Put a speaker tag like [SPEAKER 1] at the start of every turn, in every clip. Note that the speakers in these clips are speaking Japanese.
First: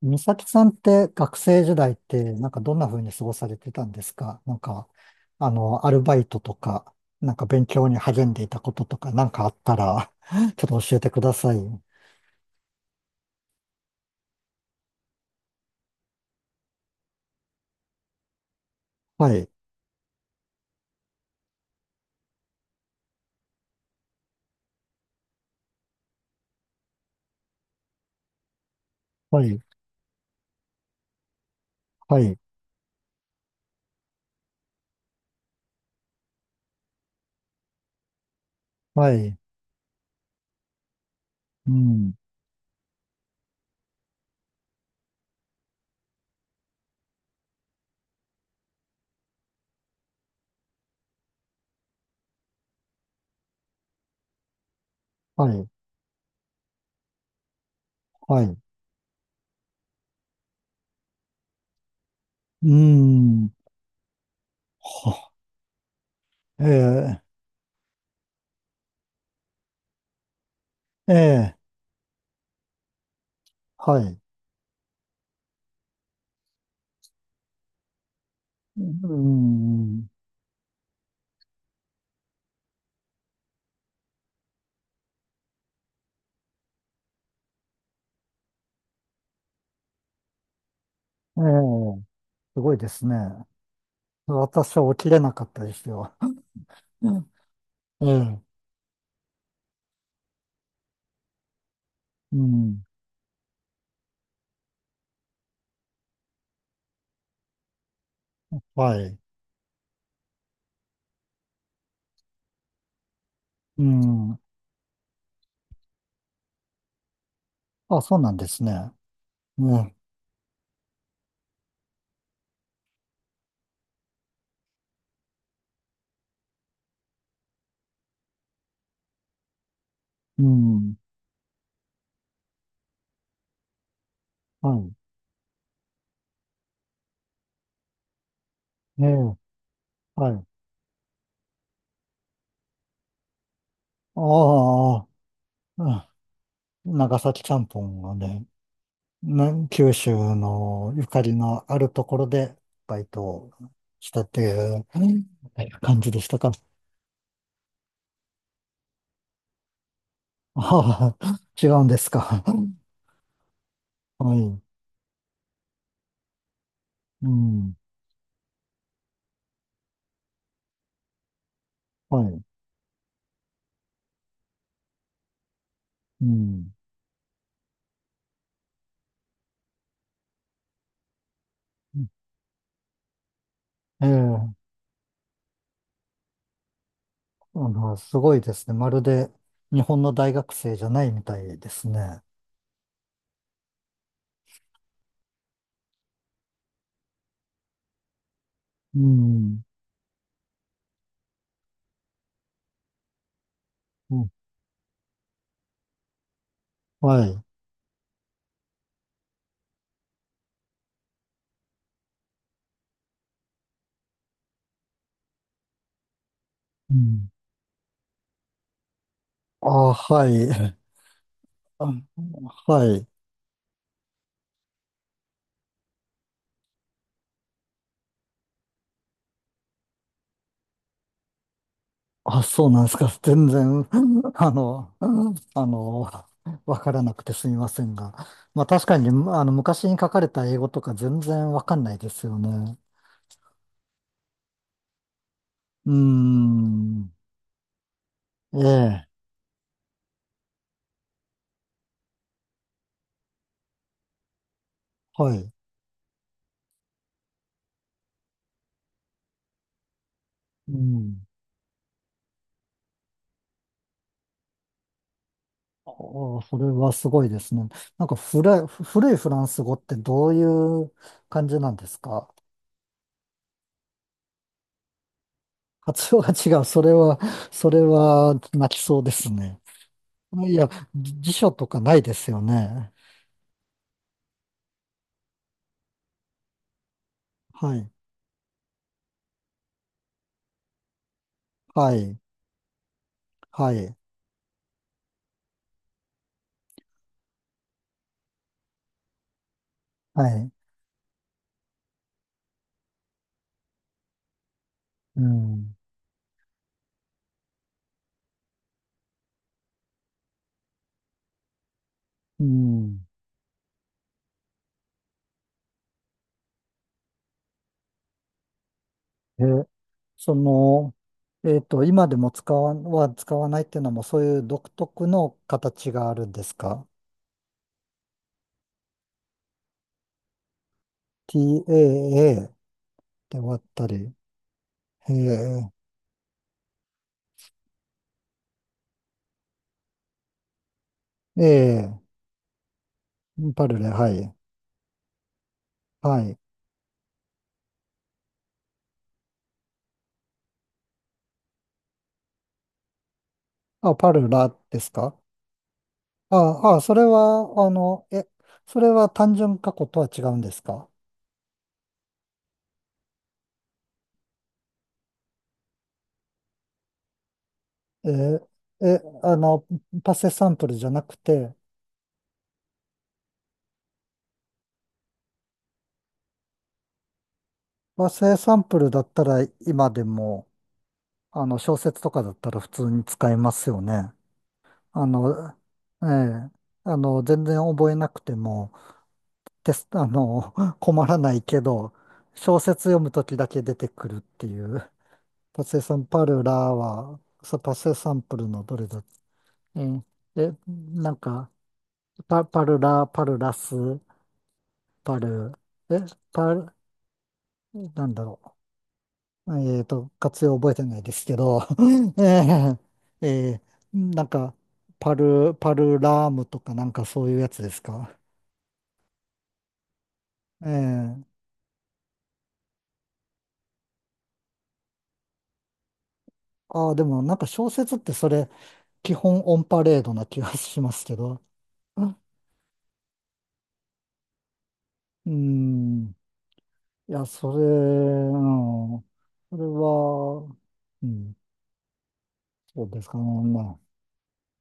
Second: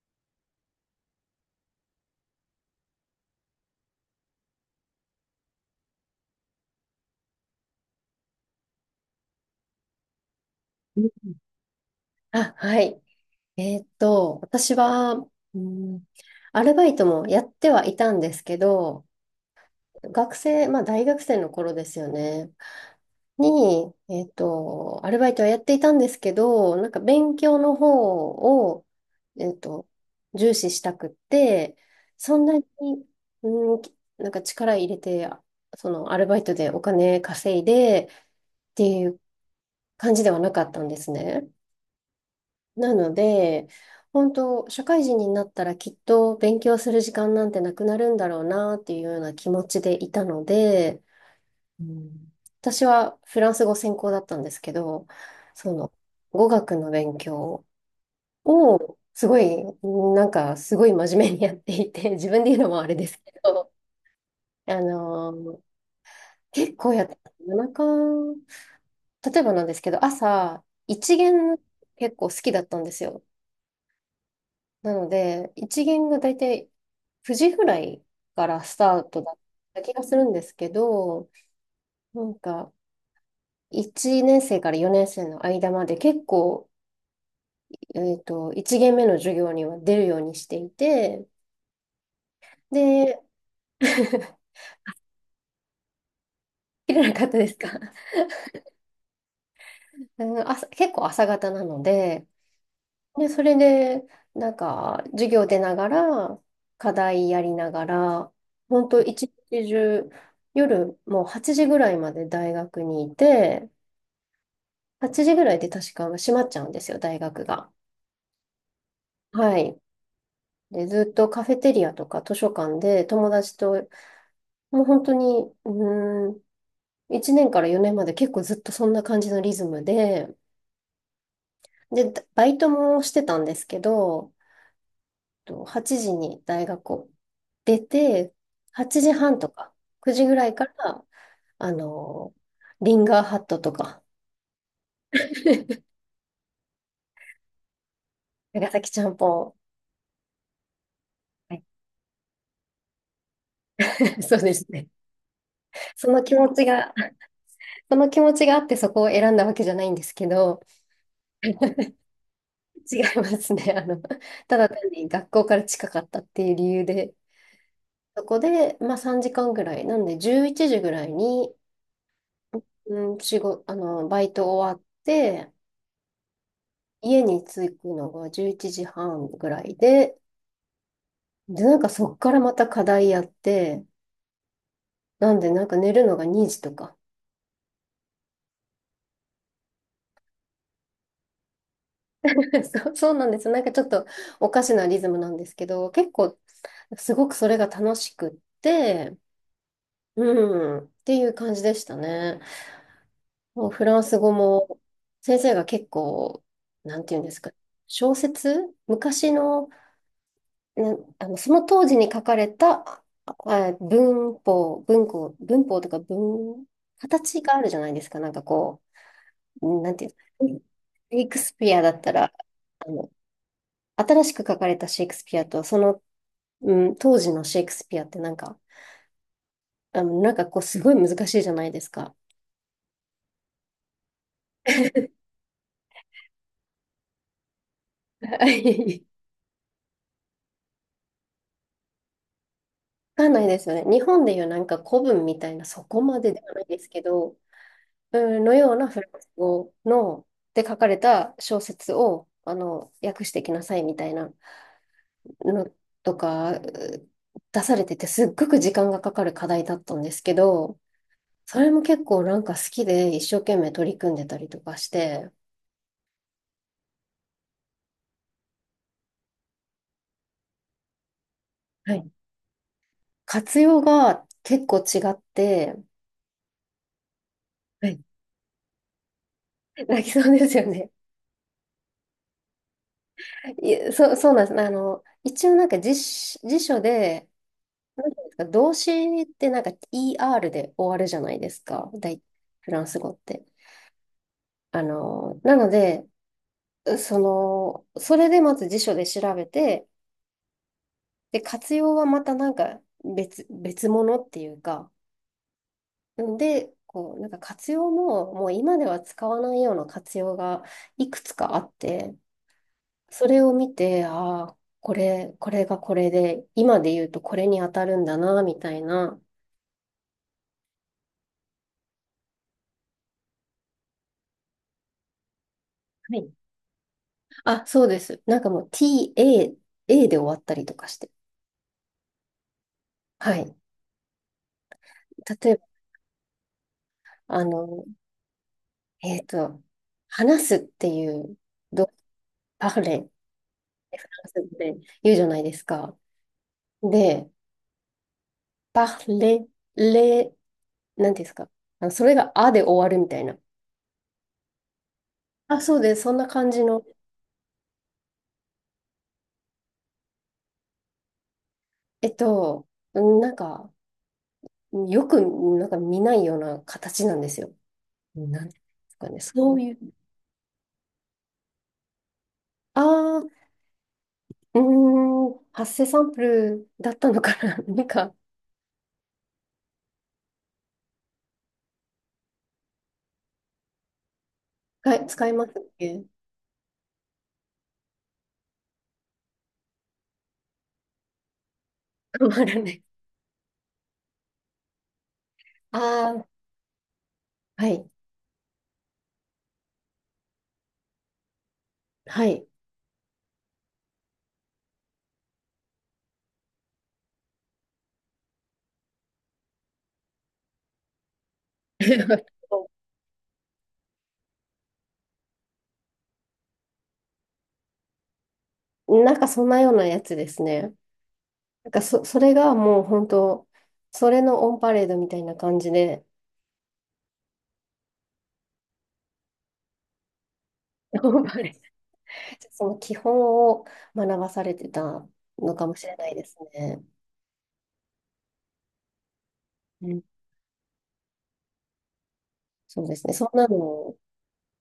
[SPEAKER 1] 美咲さんって学生時代ってなんかどんな風に過ごされてたんですか？なんか、アルバイトとか、なんか勉強に励んでいたこととかなんかあったら ちょっと教えてください。
[SPEAKER 2] あ、はい。私は、うん、アルバイトもやってはいたんですけど、
[SPEAKER 1] はい。
[SPEAKER 2] 学生、まあ大学生の頃ですよね、に、アルバイトはやっていたんですけど、なんか勉強の方を、
[SPEAKER 1] は
[SPEAKER 2] えーっ
[SPEAKER 1] い。
[SPEAKER 2] と、重視したくって、
[SPEAKER 1] は
[SPEAKER 2] そ
[SPEAKER 1] い。
[SPEAKER 2] んなに、うん、なんか力入れて、そのアルバイトでお金稼いでってい
[SPEAKER 1] は
[SPEAKER 2] う
[SPEAKER 1] い。
[SPEAKER 2] 感じではなかったんですね。
[SPEAKER 1] うん。
[SPEAKER 2] なので、本当、社会人になったらきっと勉強する時間なんてなくなるんだろうなっていうような気持ちでいたので、うん、私はフランス語専攻だったんですけど、
[SPEAKER 1] はい。
[SPEAKER 2] その語学の勉強
[SPEAKER 1] はい。
[SPEAKER 2] をすごい、なんかすごい真面目にやっていて、自分で言う
[SPEAKER 1] う
[SPEAKER 2] のもあれですけ
[SPEAKER 1] ん。
[SPEAKER 2] ど、あ
[SPEAKER 1] は
[SPEAKER 2] の
[SPEAKER 1] え
[SPEAKER 2] 結構やって
[SPEAKER 1] え、
[SPEAKER 2] た、夜中、例えばなんですけど、朝、
[SPEAKER 1] え
[SPEAKER 2] 一
[SPEAKER 1] え、
[SPEAKER 2] 限結構好きだったんですよ。
[SPEAKER 1] はい、
[SPEAKER 2] なので、一限が大体9時ぐらいからスタ
[SPEAKER 1] う
[SPEAKER 2] ートだった気が
[SPEAKER 1] ん、
[SPEAKER 2] するんですけど、なんか1年生から4年生の間まで結構、1限目の授業には出るようにしていて、
[SPEAKER 1] ええ。すごいですね。
[SPEAKER 2] で、
[SPEAKER 1] 私は起きれなかったですよ。
[SPEAKER 2] 切れ
[SPEAKER 1] う
[SPEAKER 2] なかっ
[SPEAKER 1] ん。
[SPEAKER 2] たですか
[SPEAKER 1] ええ、
[SPEAKER 2] うん、朝、結構朝方なので、
[SPEAKER 1] うん、
[SPEAKER 2] で、それで、なんか、授業出ながら、課題やりながら、本
[SPEAKER 1] は
[SPEAKER 2] 当
[SPEAKER 1] い、
[SPEAKER 2] 一日中、夜もう8時ぐらいまで大学にいて、
[SPEAKER 1] うん。
[SPEAKER 2] 8時ぐらいで確か閉まっちゃうんですよ、大学が。
[SPEAKER 1] あ、そうなんですね。
[SPEAKER 2] はい。
[SPEAKER 1] ね、
[SPEAKER 2] で、ずっとカフェテリアとか図書館で友達と、もう本当に、1年から4年まで結構ずっとそんな感じのリズムで、
[SPEAKER 1] うん、
[SPEAKER 2] で、バイトもしてたんですけど、
[SPEAKER 1] は
[SPEAKER 2] と8時に大学を出て、8
[SPEAKER 1] い。え
[SPEAKER 2] 時
[SPEAKER 1] え、
[SPEAKER 2] 半とか9時
[SPEAKER 1] は
[SPEAKER 2] ぐ
[SPEAKER 1] い。
[SPEAKER 2] らいから、あの、リンガーハットとか、
[SPEAKER 1] あ あ、うん、長崎ちゃんぽんがね、
[SPEAKER 2] 長崎ちゃんぽ
[SPEAKER 1] な
[SPEAKER 2] ん、
[SPEAKER 1] 九州のゆかり
[SPEAKER 2] はい
[SPEAKER 1] のあるところでバイトをした っ
[SPEAKER 2] そう
[SPEAKER 1] て
[SPEAKER 2] です
[SPEAKER 1] いう
[SPEAKER 2] ね。
[SPEAKER 1] 感
[SPEAKER 2] そ
[SPEAKER 1] じで
[SPEAKER 2] の
[SPEAKER 1] し
[SPEAKER 2] 気
[SPEAKER 1] た
[SPEAKER 2] 持
[SPEAKER 1] か？
[SPEAKER 2] ちがその気持ちがあってそこを選んだわけじゃないんですけど、
[SPEAKER 1] ああ、違うん ですか？
[SPEAKER 2] 違いますね。
[SPEAKER 1] は
[SPEAKER 2] た
[SPEAKER 1] い。
[SPEAKER 2] だ単に学校から近かったっていう理由で、
[SPEAKER 1] うん、
[SPEAKER 2] そこで、まあ3時間ぐらい、なんで11時ぐらいに、
[SPEAKER 1] はい。
[SPEAKER 2] うん、仕事、あの、バイト終わって、
[SPEAKER 1] うん。
[SPEAKER 2] 家に着くのが11時半ぐらいで、で、なんかそっからまた課題やって、
[SPEAKER 1] ええ、
[SPEAKER 2] なんでなんか寝るのが2時とか。
[SPEAKER 1] すごいですね。まるで日本の大学生じゃないみたいですね。
[SPEAKER 2] そうそうなんです。なんかちょっとおかしなリズムなんですけど、結構すごくそれが楽しくっ
[SPEAKER 1] う
[SPEAKER 2] て、
[SPEAKER 1] ん、
[SPEAKER 2] うん、っていう感じでしたね。もうフラン
[SPEAKER 1] う
[SPEAKER 2] ス
[SPEAKER 1] ん、
[SPEAKER 2] 語も先生が結構、なんていうん
[SPEAKER 1] は
[SPEAKER 2] です
[SPEAKER 1] い。
[SPEAKER 2] か、小説昔の、な、その当時に書かれたあ文法とか
[SPEAKER 1] うん、
[SPEAKER 2] 形があるじゃないですか。なんかこう、な
[SPEAKER 1] あ、
[SPEAKER 2] んていう
[SPEAKER 1] は
[SPEAKER 2] んですか
[SPEAKER 1] い。
[SPEAKER 2] シェイクスピア
[SPEAKER 1] あ、
[SPEAKER 2] だったら、
[SPEAKER 1] は
[SPEAKER 2] あ
[SPEAKER 1] い。
[SPEAKER 2] の、新しく書かれたシェイクスピアと、その、うん、当時のシェイクスピアってなんか、なんかこう、すごい難しいじゃないですか。
[SPEAKER 1] あ、そうなんですか？全然、あの、あの、わからなくてすみませんが。
[SPEAKER 2] は
[SPEAKER 1] まあ確か
[SPEAKER 2] い、
[SPEAKER 1] に、昔に書かれた英語とか全然わかんないですよね。
[SPEAKER 2] わかんないですよね。日本でいうなんか古文みたいな、そ
[SPEAKER 1] うー
[SPEAKER 2] こまでではないですけ
[SPEAKER 1] ん。
[SPEAKER 2] ど、うんの
[SPEAKER 1] え
[SPEAKER 2] ようなフ
[SPEAKER 1] え、
[SPEAKER 2] ランス語の、で書かれた小説を、訳してきなさいみたいな
[SPEAKER 1] はい。
[SPEAKER 2] のとか、出されてて、すっごく時間がかかる課題だったんですけ
[SPEAKER 1] う
[SPEAKER 2] ど、
[SPEAKER 1] ん。
[SPEAKER 2] それも結構なんか好きで一生懸命取り組んでたりとかして、
[SPEAKER 1] ああ、それはすごいですね。なんか古い、古いフランス語ってどういう感じなんで
[SPEAKER 2] は
[SPEAKER 1] す
[SPEAKER 2] い、
[SPEAKER 1] か？
[SPEAKER 2] 活用が結構違って、
[SPEAKER 1] 発音が違う。それは、それ
[SPEAKER 2] はい
[SPEAKER 1] は泣きそうですね。
[SPEAKER 2] 泣きそうで
[SPEAKER 1] い
[SPEAKER 2] すよ
[SPEAKER 1] や、
[SPEAKER 2] ね。
[SPEAKER 1] 辞書とかないですよね。
[SPEAKER 2] いや、そうなんです。一応なんか辞書で、
[SPEAKER 1] はい。
[SPEAKER 2] なんていうんですか、動詞ってなんか ER で終わるじゃないですか、
[SPEAKER 1] はい。
[SPEAKER 2] フランス語って。
[SPEAKER 1] はい。
[SPEAKER 2] なので、その、それでまず辞書で調べて、
[SPEAKER 1] はい。
[SPEAKER 2] で、活用はまたなんか別物っていうか、
[SPEAKER 1] うん。
[SPEAKER 2] で、こう、なんか活用も、もう今では使わないような活用がいくつかあって、
[SPEAKER 1] うん。
[SPEAKER 2] それを見て、ああ、これがこれで、今で言うとこれに当たるんだな、みたいな。
[SPEAKER 1] え、その、えっと、今でも使わないっていうのも、そういう独特の形があ
[SPEAKER 2] は
[SPEAKER 1] るん
[SPEAKER 2] い、
[SPEAKER 1] ですか？
[SPEAKER 2] あ、そうです。なんかもう TA、A で終わったりとかして。
[SPEAKER 1] TAA っ
[SPEAKER 2] は
[SPEAKER 1] てわ
[SPEAKER 2] い。
[SPEAKER 1] ったり。え
[SPEAKER 2] 例えば、
[SPEAKER 1] え、
[SPEAKER 2] あの、えっと、話すっていう、ど、
[SPEAKER 1] え
[SPEAKER 2] パフレ、フ
[SPEAKER 1] え、パルレ、
[SPEAKER 2] ラ
[SPEAKER 1] は
[SPEAKER 2] ン
[SPEAKER 1] い。
[SPEAKER 2] ス語で言うじゃないですか。
[SPEAKER 1] はい。
[SPEAKER 2] で、パフレ、レ、なんていうんですか。あのそれがあで終わるみたいな。
[SPEAKER 1] あ、パルラですか？
[SPEAKER 2] あ、そうです。そんな感じ
[SPEAKER 1] ああ、
[SPEAKER 2] の、
[SPEAKER 1] それは、それは単純過去とは違うんですか？
[SPEAKER 2] えっと、なんか、よく、なんか見ないような形なんですよ。
[SPEAKER 1] え
[SPEAKER 2] な
[SPEAKER 1] ー
[SPEAKER 2] んていうんです
[SPEAKER 1] え、
[SPEAKER 2] かね。そういう、
[SPEAKER 1] パセサンプルじゃなくて、
[SPEAKER 2] ああ、発生サンプルだったのかな なん
[SPEAKER 1] パ
[SPEAKER 2] か、
[SPEAKER 1] セサンプルだったら今でも、あの、小説とかだったら普通に使えますよね。あ
[SPEAKER 2] 使います
[SPEAKER 1] の、
[SPEAKER 2] っけ
[SPEAKER 1] ええ、全然覚えなくても、テスト、困らないけど、
[SPEAKER 2] 困
[SPEAKER 1] 小
[SPEAKER 2] るね。
[SPEAKER 1] 説読むときだけ出てくるっていう。パセサン
[SPEAKER 2] あ
[SPEAKER 1] パ
[SPEAKER 2] あ、
[SPEAKER 1] ルラは、そう
[SPEAKER 2] は
[SPEAKER 1] パ
[SPEAKER 2] い、
[SPEAKER 1] セサンプルのどれだ、ええ、でなんか、
[SPEAKER 2] はい。
[SPEAKER 1] パルラ、パルラス、パル、え、パル、なんだろう。えっと、活用覚えてないですけど、えー、えなんか、パルラームとかなんかそういうやつですか。
[SPEAKER 2] なんかそんなようなやつですね。
[SPEAKER 1] ええ、
[SPEAKER 2] なんかそれがもう本当、それのオンパレードみたいな感じで、
[SPEAKER 1] ああ、でもなんか小説ってそれ、基本オンパレードな気がしますけ
[SPEAKER 2] オンパ
[SPEAKER 1] ど。
[SPEAKER 2] レード。その基本を学ばされてた
[SPEAKER 1] う
[SPEAKER 2] のかもしれな
[SPEAKER 1] ん。
[SPEAKER 2] いですね。
[SPEAKER 1] いや、それ、うん。それ
[SPEAKER 2] うん、
[SPEAKER 1] は、うん、
[SPEAKER 2] そ
[SPEAKER 1] そ
[SPEAKER 2] う
[SPEAKER 1] う
[SPEAKER 2] で
[SPEAKER 1] で
[SPEAKER 2] す
[SPEAKER 1] す
[SPEAKER 2] ね。
[SPEAKER 1] かね。
[SPEAKER 2] そんな
[SPEAKER 1] まあ、
[SPEAKER 2] の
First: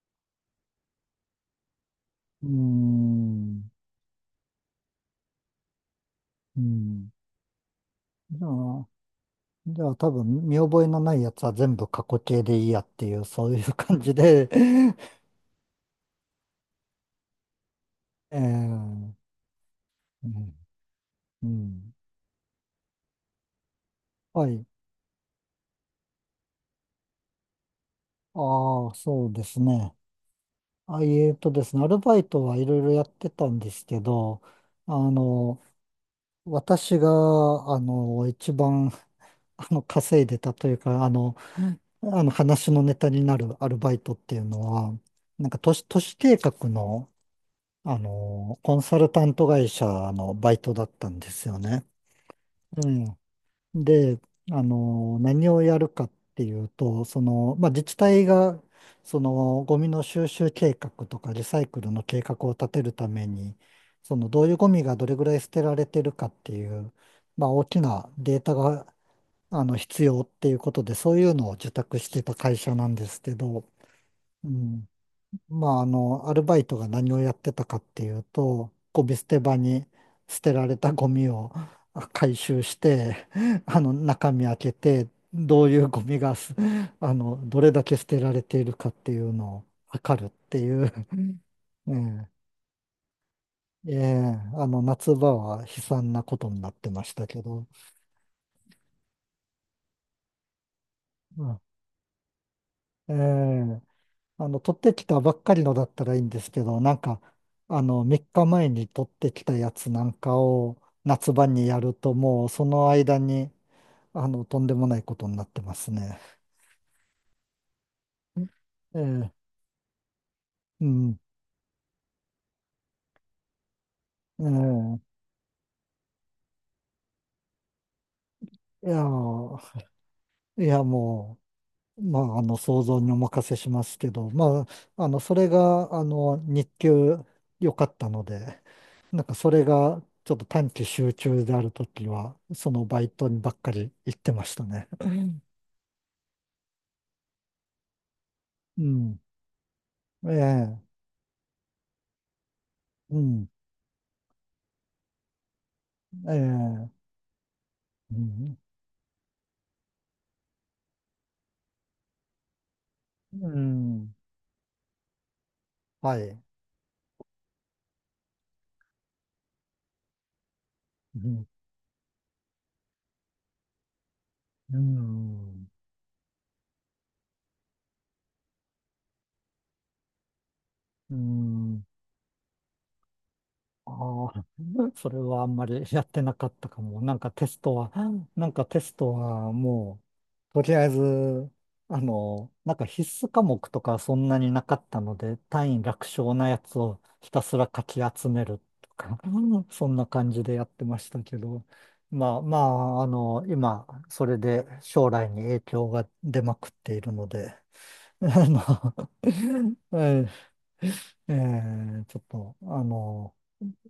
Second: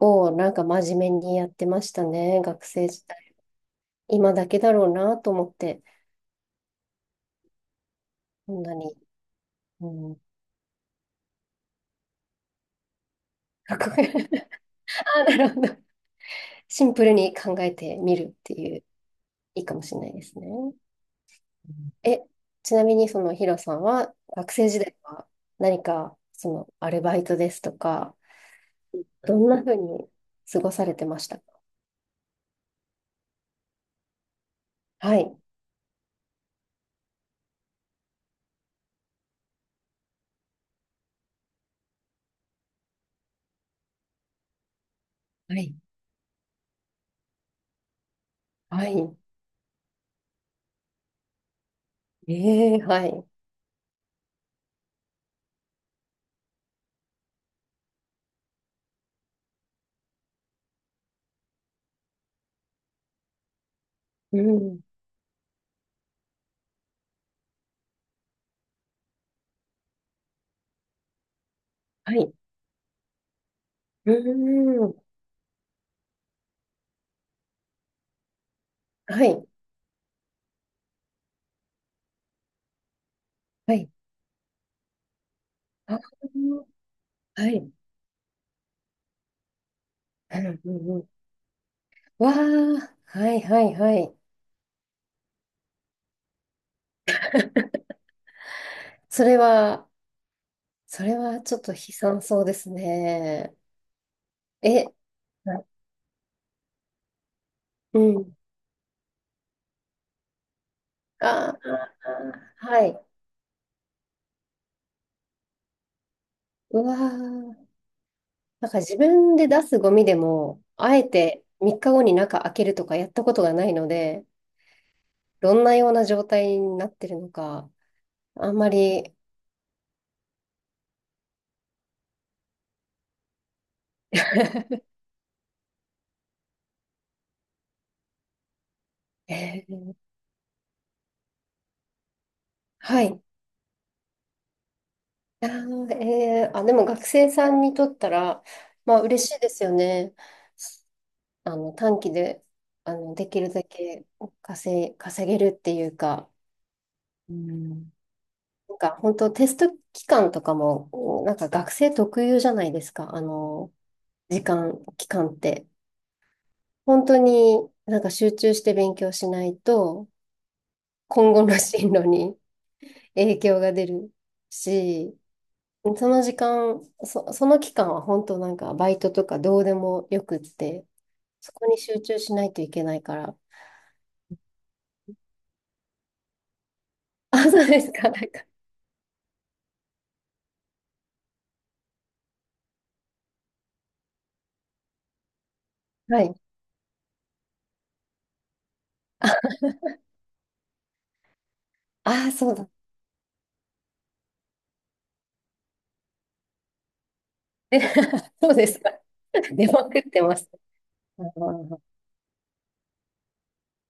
[SPEAKER 2] をなんか真面目にやってましたね、
[SPEAKER 1] う
[SPEAKER 2] 学生時代。
[SPEAKER 1] ん。
[SPEAKER 2] 今だけだろうなと思って、
[SPEAKER 1] うん。じゃ
[SPEAKER 2] こんな
[SPEAKER 1] あ、
[SPEAKER 2] に。
[SPEAKER 1] じ
[SPEAKER 2] う
[SPEAKER 1] ゃあ多
[SPEAKER 2] ん、
[SPEAKER 1] 分見覚えのないやつは全部過去形でいいやっていう、そういう
[SPEAKER 2] かっ
[SPEAKER 1] 感
[SPEAKER 2] こいい。
[SPEAKER 1] じで。
[SPEAKER 2] あ、 なるほど。シンプルに考えてみる
[SPEAKER 1] え
[SPEAKER 2] っていう、
[SPEAKER 1] ー、
[SPEAKER 2] いいかもしれないで
[SPEAKER 1] う
[SPEAKER 2] すね。
[SPEAKER 1] ん、うん。
[SPEAKER 2] え、ちなみにそのヒロさんは、
[SPEAKER 1] は
[SPEAKER 2] 学
[SPEAKER 1] い。
[SPEAKER 2] 生時代は何か、そのアルバイトですとか、
[SPEAKER 1] ああ、そう
[SPEAKER 2] ど
[SPEAKER 1] で
[SPEAKER 2] ん
[SPEAKER 1] す
[SPEAKER 2] なふう
[SPEAKER 1] ね。
[SPEAKER 2] に過ごされ
[SPEAKER 1] あ、
[SPEAKER 2] てまし
[SPEAKER 1] えー
[SPEAKER 2] たか？
[SPEAKER 1] とですね、アルバイトはいろいろやってたんですけど、あ
[SPEAKER 2] はい。
[SPEAKER 1] の、私が、一番、稼いでたというか、あの話のネタになるアルバイトっていうのは、なん
[SPEAKER 2] は
[SPEAKER 1] か都
[SPEAKER 2] い。
[SPEAKER 1] 市、都市計画のコン
[SPEAKER 2] は
[SPEAKER 1] サル
[SPEAKER 2] い。
[SPEAKER 1] タント会社のバイトだったんですよね。
[SPEAKER 2] ええ、
[SPEAKER 1] う
[SPEAKER 2] は
[SPEAKER 1] ん。
[SPEAKER 2] い。
[SPEAKER 1] で、何をやるかっていうと、その、まあ、自治体が、その、ゴミの収集計画とかリサイクルの計画を立てるために、その、
[SPEAKER 2] う
[SPEAKER 1] どういうゴ
[SPEAKER 2] ん。
[SPEAKER 1] ミがどれぐらい捨てられてるかっていう、まあ、大きなデータが、必要っていうことで、そういうのを受託し
[SPEAKER 2] は
[SPEAKER 1] て
[SPEAKER 2] い。
[SPEAKER 1] た会社なんですけど、
[SPEAKER 2] う
[SPEAKER 1] うん。
[SPEAKER 2] ん。
[SPEAKER 1] まあ、アルバイトが何をやってたかっていうと、ゴミ
[SPEAKER 2] は
[SPEAKER 1] 捨て
[SPEAKER 2] い。
[SPEAKER 1] 場に捨てられたゴミを あ回収して、
[SPEAKER 2] はい。
[SPEAKER 1] 中身開けて、どういう
[SPEAKER 2] あ
[SPEAKER 1] ゴミがす、
[SPEAKER 2] ー、は
[SPEAKER 1] ど
[SPEAKER 2] い。
[SPEAKER 1] れだけ捨てられているかっていうのを測るっ
[SPEAKER 2] うんう
[SPEAKER 1] ていう、
[SPEAKER 2] んうん。
[SPEAKER 1] ね、
[SPEAKER 2] わあ、はいはい
[SPEAKER 1] え
[SPEAKER 2] は
[SPEAKER 1] え
[SPEAKER 2] い。
[SPEAKER 1] え夏場は悲惨なことになってましたけど、
[SPEAKER 2] それは、それは
[SPEAKER 1] う
[SPEAKER 2] ちょ
[SPEAKER 1] ん、
[SPEAKER 2] っと悲惨そうです
[SPEAKER 1] え
[SPEAKER 2] ね。
[SPEAKER 1] え、取っ
[SPEAKER 2] え、
[SPEAKER 1] てきたばっかり
[SPEAKER 2] な
[SPEAKER 1] のだったらいいんですけど、なんか、
[SPEAKER 2] う
[SPEAKER 1] 3
[SPEAKER 2] ん。
[SPEAKER 1] 日前に取ってきたやつなんかを夏場
[SPEAKER 2] あ
[SPEAKER 1] にや
[SPEAKER 2] あ、
[SPEAKER 1] ると、もうそ
[SPEAKER 2] は
[SPEAKER 1] の
[SPEAKER 2] い。
[SPEAKER 1] 間に、とんでもないことになってますね。
[SPEAKER 2] うわー、なんか自
[SPEAKER 1] ええ、
[SPEAKER 2] 分で出すゴミでも、
[SPEAKER 1] う
[SPEAKER 2] あえ
[SPEAKER 1] ん、
[SPEAKER 2] て3日後に中開けるとかやったことがないので、
[SPEAKER 1] え
[SPEAKER 2] どんなような状態になってるのか、あんま
[SPEAKER 1] え、いや
[SPEAKER 2] り、
[SPEAKER 1] ー、いや、もまあ、想像にお任せしますけど、ま あ、それが、日給良かったので、なんかそれ
[SPEAKER 2] えー
[SPEAKER 1] が、ちょっと短期集中であるときは、そのバ
[SPEAKER 2] は
[SPEAKER 1] イ
[SPEAKER 2] い。
[SPEAKER 1] トにばっかり行ってましたね。うん。
[SPEAKER 2] あー、でも学生さんにとったら、
[SPEAKER 1] う
[SPEAKER 2] まあ
[SPEAKER 1] ん、
[SPEAKER 2] 嬉しいですよね。
[SPEAKER 1] ええ、
[SPEAKER 2] 短期で、
[SPEAKER 1] う
[SPEAKER 2] でき
[SPEAKER 1] ん、
[SPEAKER 2] るだけ稼げるっていうか。
[SPEAKER 1] ええ、
[SPEAKER 2] うん、
[SPEAKER 1] うん、
[SPEAKER 2] なんか本当テスト期間とかも、なんか学生特有じゃないですか。
[SPEAKER 1] うん、
[SPEAKER 2] 時間、期間って。
[SPEAKER 1] はい、
[SPEAKER 2] 本当になんか集中して勉強しないと、
[SPEAKER 1] う
[SPEAKER 2] 今後
[SPEAKER 1] ん、
[SPEAKER 2] の進路に影響が出る
[SPEAKER 1] う
[SPEAKER 2] し、
[SPEAKER 1] ん、
[SPEAKER 2] その時間、その期間は本当なんかバイトとかどうでもよくって、
[SPEAKER 1] う
[SPEAKER 2] そこに
[SPEAKER 1] ん。
[SPEAKER 2] 集中しないといけないから。
[SPEAKER 1] ああ、それはあんまりやってなかったかも。なんか
[SPEAKER 2] あ、
[SPEAKER 1] テス
[SPEAKER 2] そう
[SPEAKER 1] ト
[SPEAKER 2] で
[SPEAKER 1] は、
[SPEAKER 2] すか。なんか、
[SPEAKER 1] なんかテストはもう、とりあえず、なんか必須科目とかそんなになかったので、単位楽
[SPEAKER 2] は
[SPEAKER 1] 勝
[SPEAKER 2] い。
[SPEAKER 1] なやつをひたすらかき集めるとか、そんな感じでやってましたけど、
[SPEAKER 2] ああ、
[SPEAKER 1] まあ、
[SPEAKER 2] そう
[SPEAKER 1] ま
[SPEAKER 2] だ。
[SPEAKER 1] あ、今、それで将来に影響が出まくっているので、あ
[SPEAKER 2] そう
[SPEAKER 1] の、
[SPEAKER 2] ですか。出ま くって
[SPEAKER 1] え
[SPEAKER 2] ます。
[SPEAKER 1] え、え
[SPEAKER 2] う
[SPEAKER 1] え、ちょっと、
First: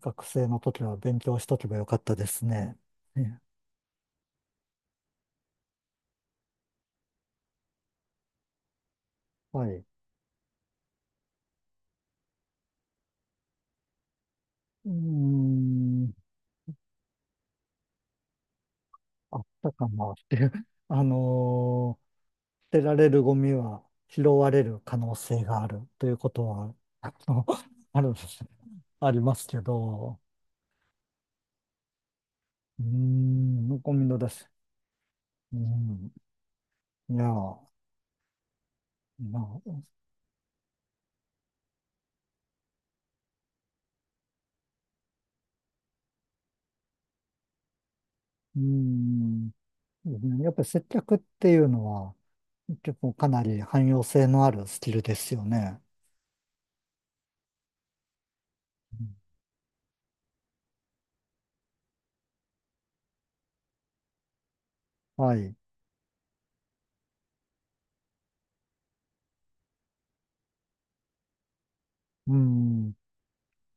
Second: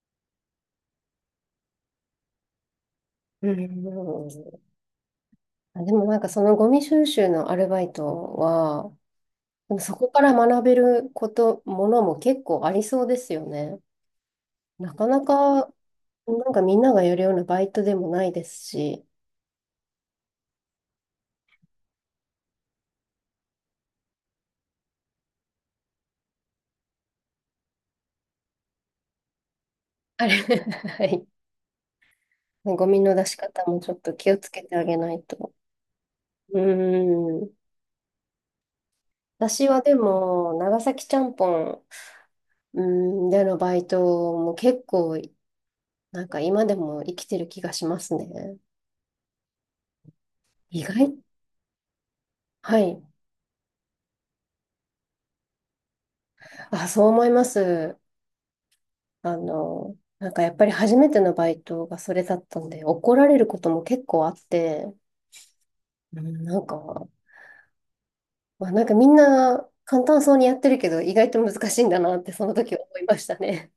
[SPEAKER 1] 学生の時は勉強しとけばよかったですね。ね、
[SPEAKER 2] ん、あ、でもなんかそのゴミ収集のアルバイトは、
[SPEAKER 1] はい。
[SPEAKER 2] でも
[SPEAKER 1] う
[SPEAKER 2] そこから学べること、ものも結構ありそうですよね。
[SPEAKER 1] ー
[SPEAKER 2] なかなか、
[SPEAKER 1] ん、
[SPEAKER 2] なんかみんながやるようなバイトでもないですし、
[SPEAKER 1] あったかなっていう。あのー、捨てられるゴミは拾われる可能性があるということは、あの、ある、ありますけど、
[SPEAKER 2] あれ、はい。
[SPEAKER 1] うー
[SPEAKER 2] ゴミの出し方
[SPEAKER 1] ん、
[SPEAKER 2] もち
[SPEAKER 1] ゴ
[SPEAKER 2] ょっ
[SPEAKER 1] ミ
[SPEAKER 2] と
[SPEAKER 1] の出
[SPEAKER 2] 気を
[SPEAKER 1] し、
[SPEAKER 2] つけてあげないと。
[SPEAKER 1] うーん、
[SPEAKER 2] う
[SPEAKER 1] いや、
[SPEAKER 2] ーん。
[SPEAKER 1] まあ、
[SPEAKER 2] 私はでも、長崎ちゃんぽん、うでのバイトも結構、なんか今でも生きてる気がしますね。
[SPEAKER 1] うーん、やっぱり接
[SPEAKER 2] 意外、
[SPEAKER 1] 客っていうのは、
[SPEAKER 2] は
[SPEAKER 1] 結
[SPEAKER 2] い。
[SPEAKER 1] 構かなり汎用性のあるスキルですよね。
[SPEAKER 2] あ、そう思います。
[SPEAKER 1] うん、
[SPEAKER 2] なんかやっぱり初めてのバイトがそれだったんで、怒られることも結構あって、
[SPEAKER 1] はい。う
[SPEAKER 2] うん、なんか、まあ、なんかみんな簡単そうにやってるけど、意外と難しいんだなって
[SPEAKER 1] ー
[SPEAKER 2] その時思
[SPEAKER 1] ん。
[SPEAKER 2] いましたね。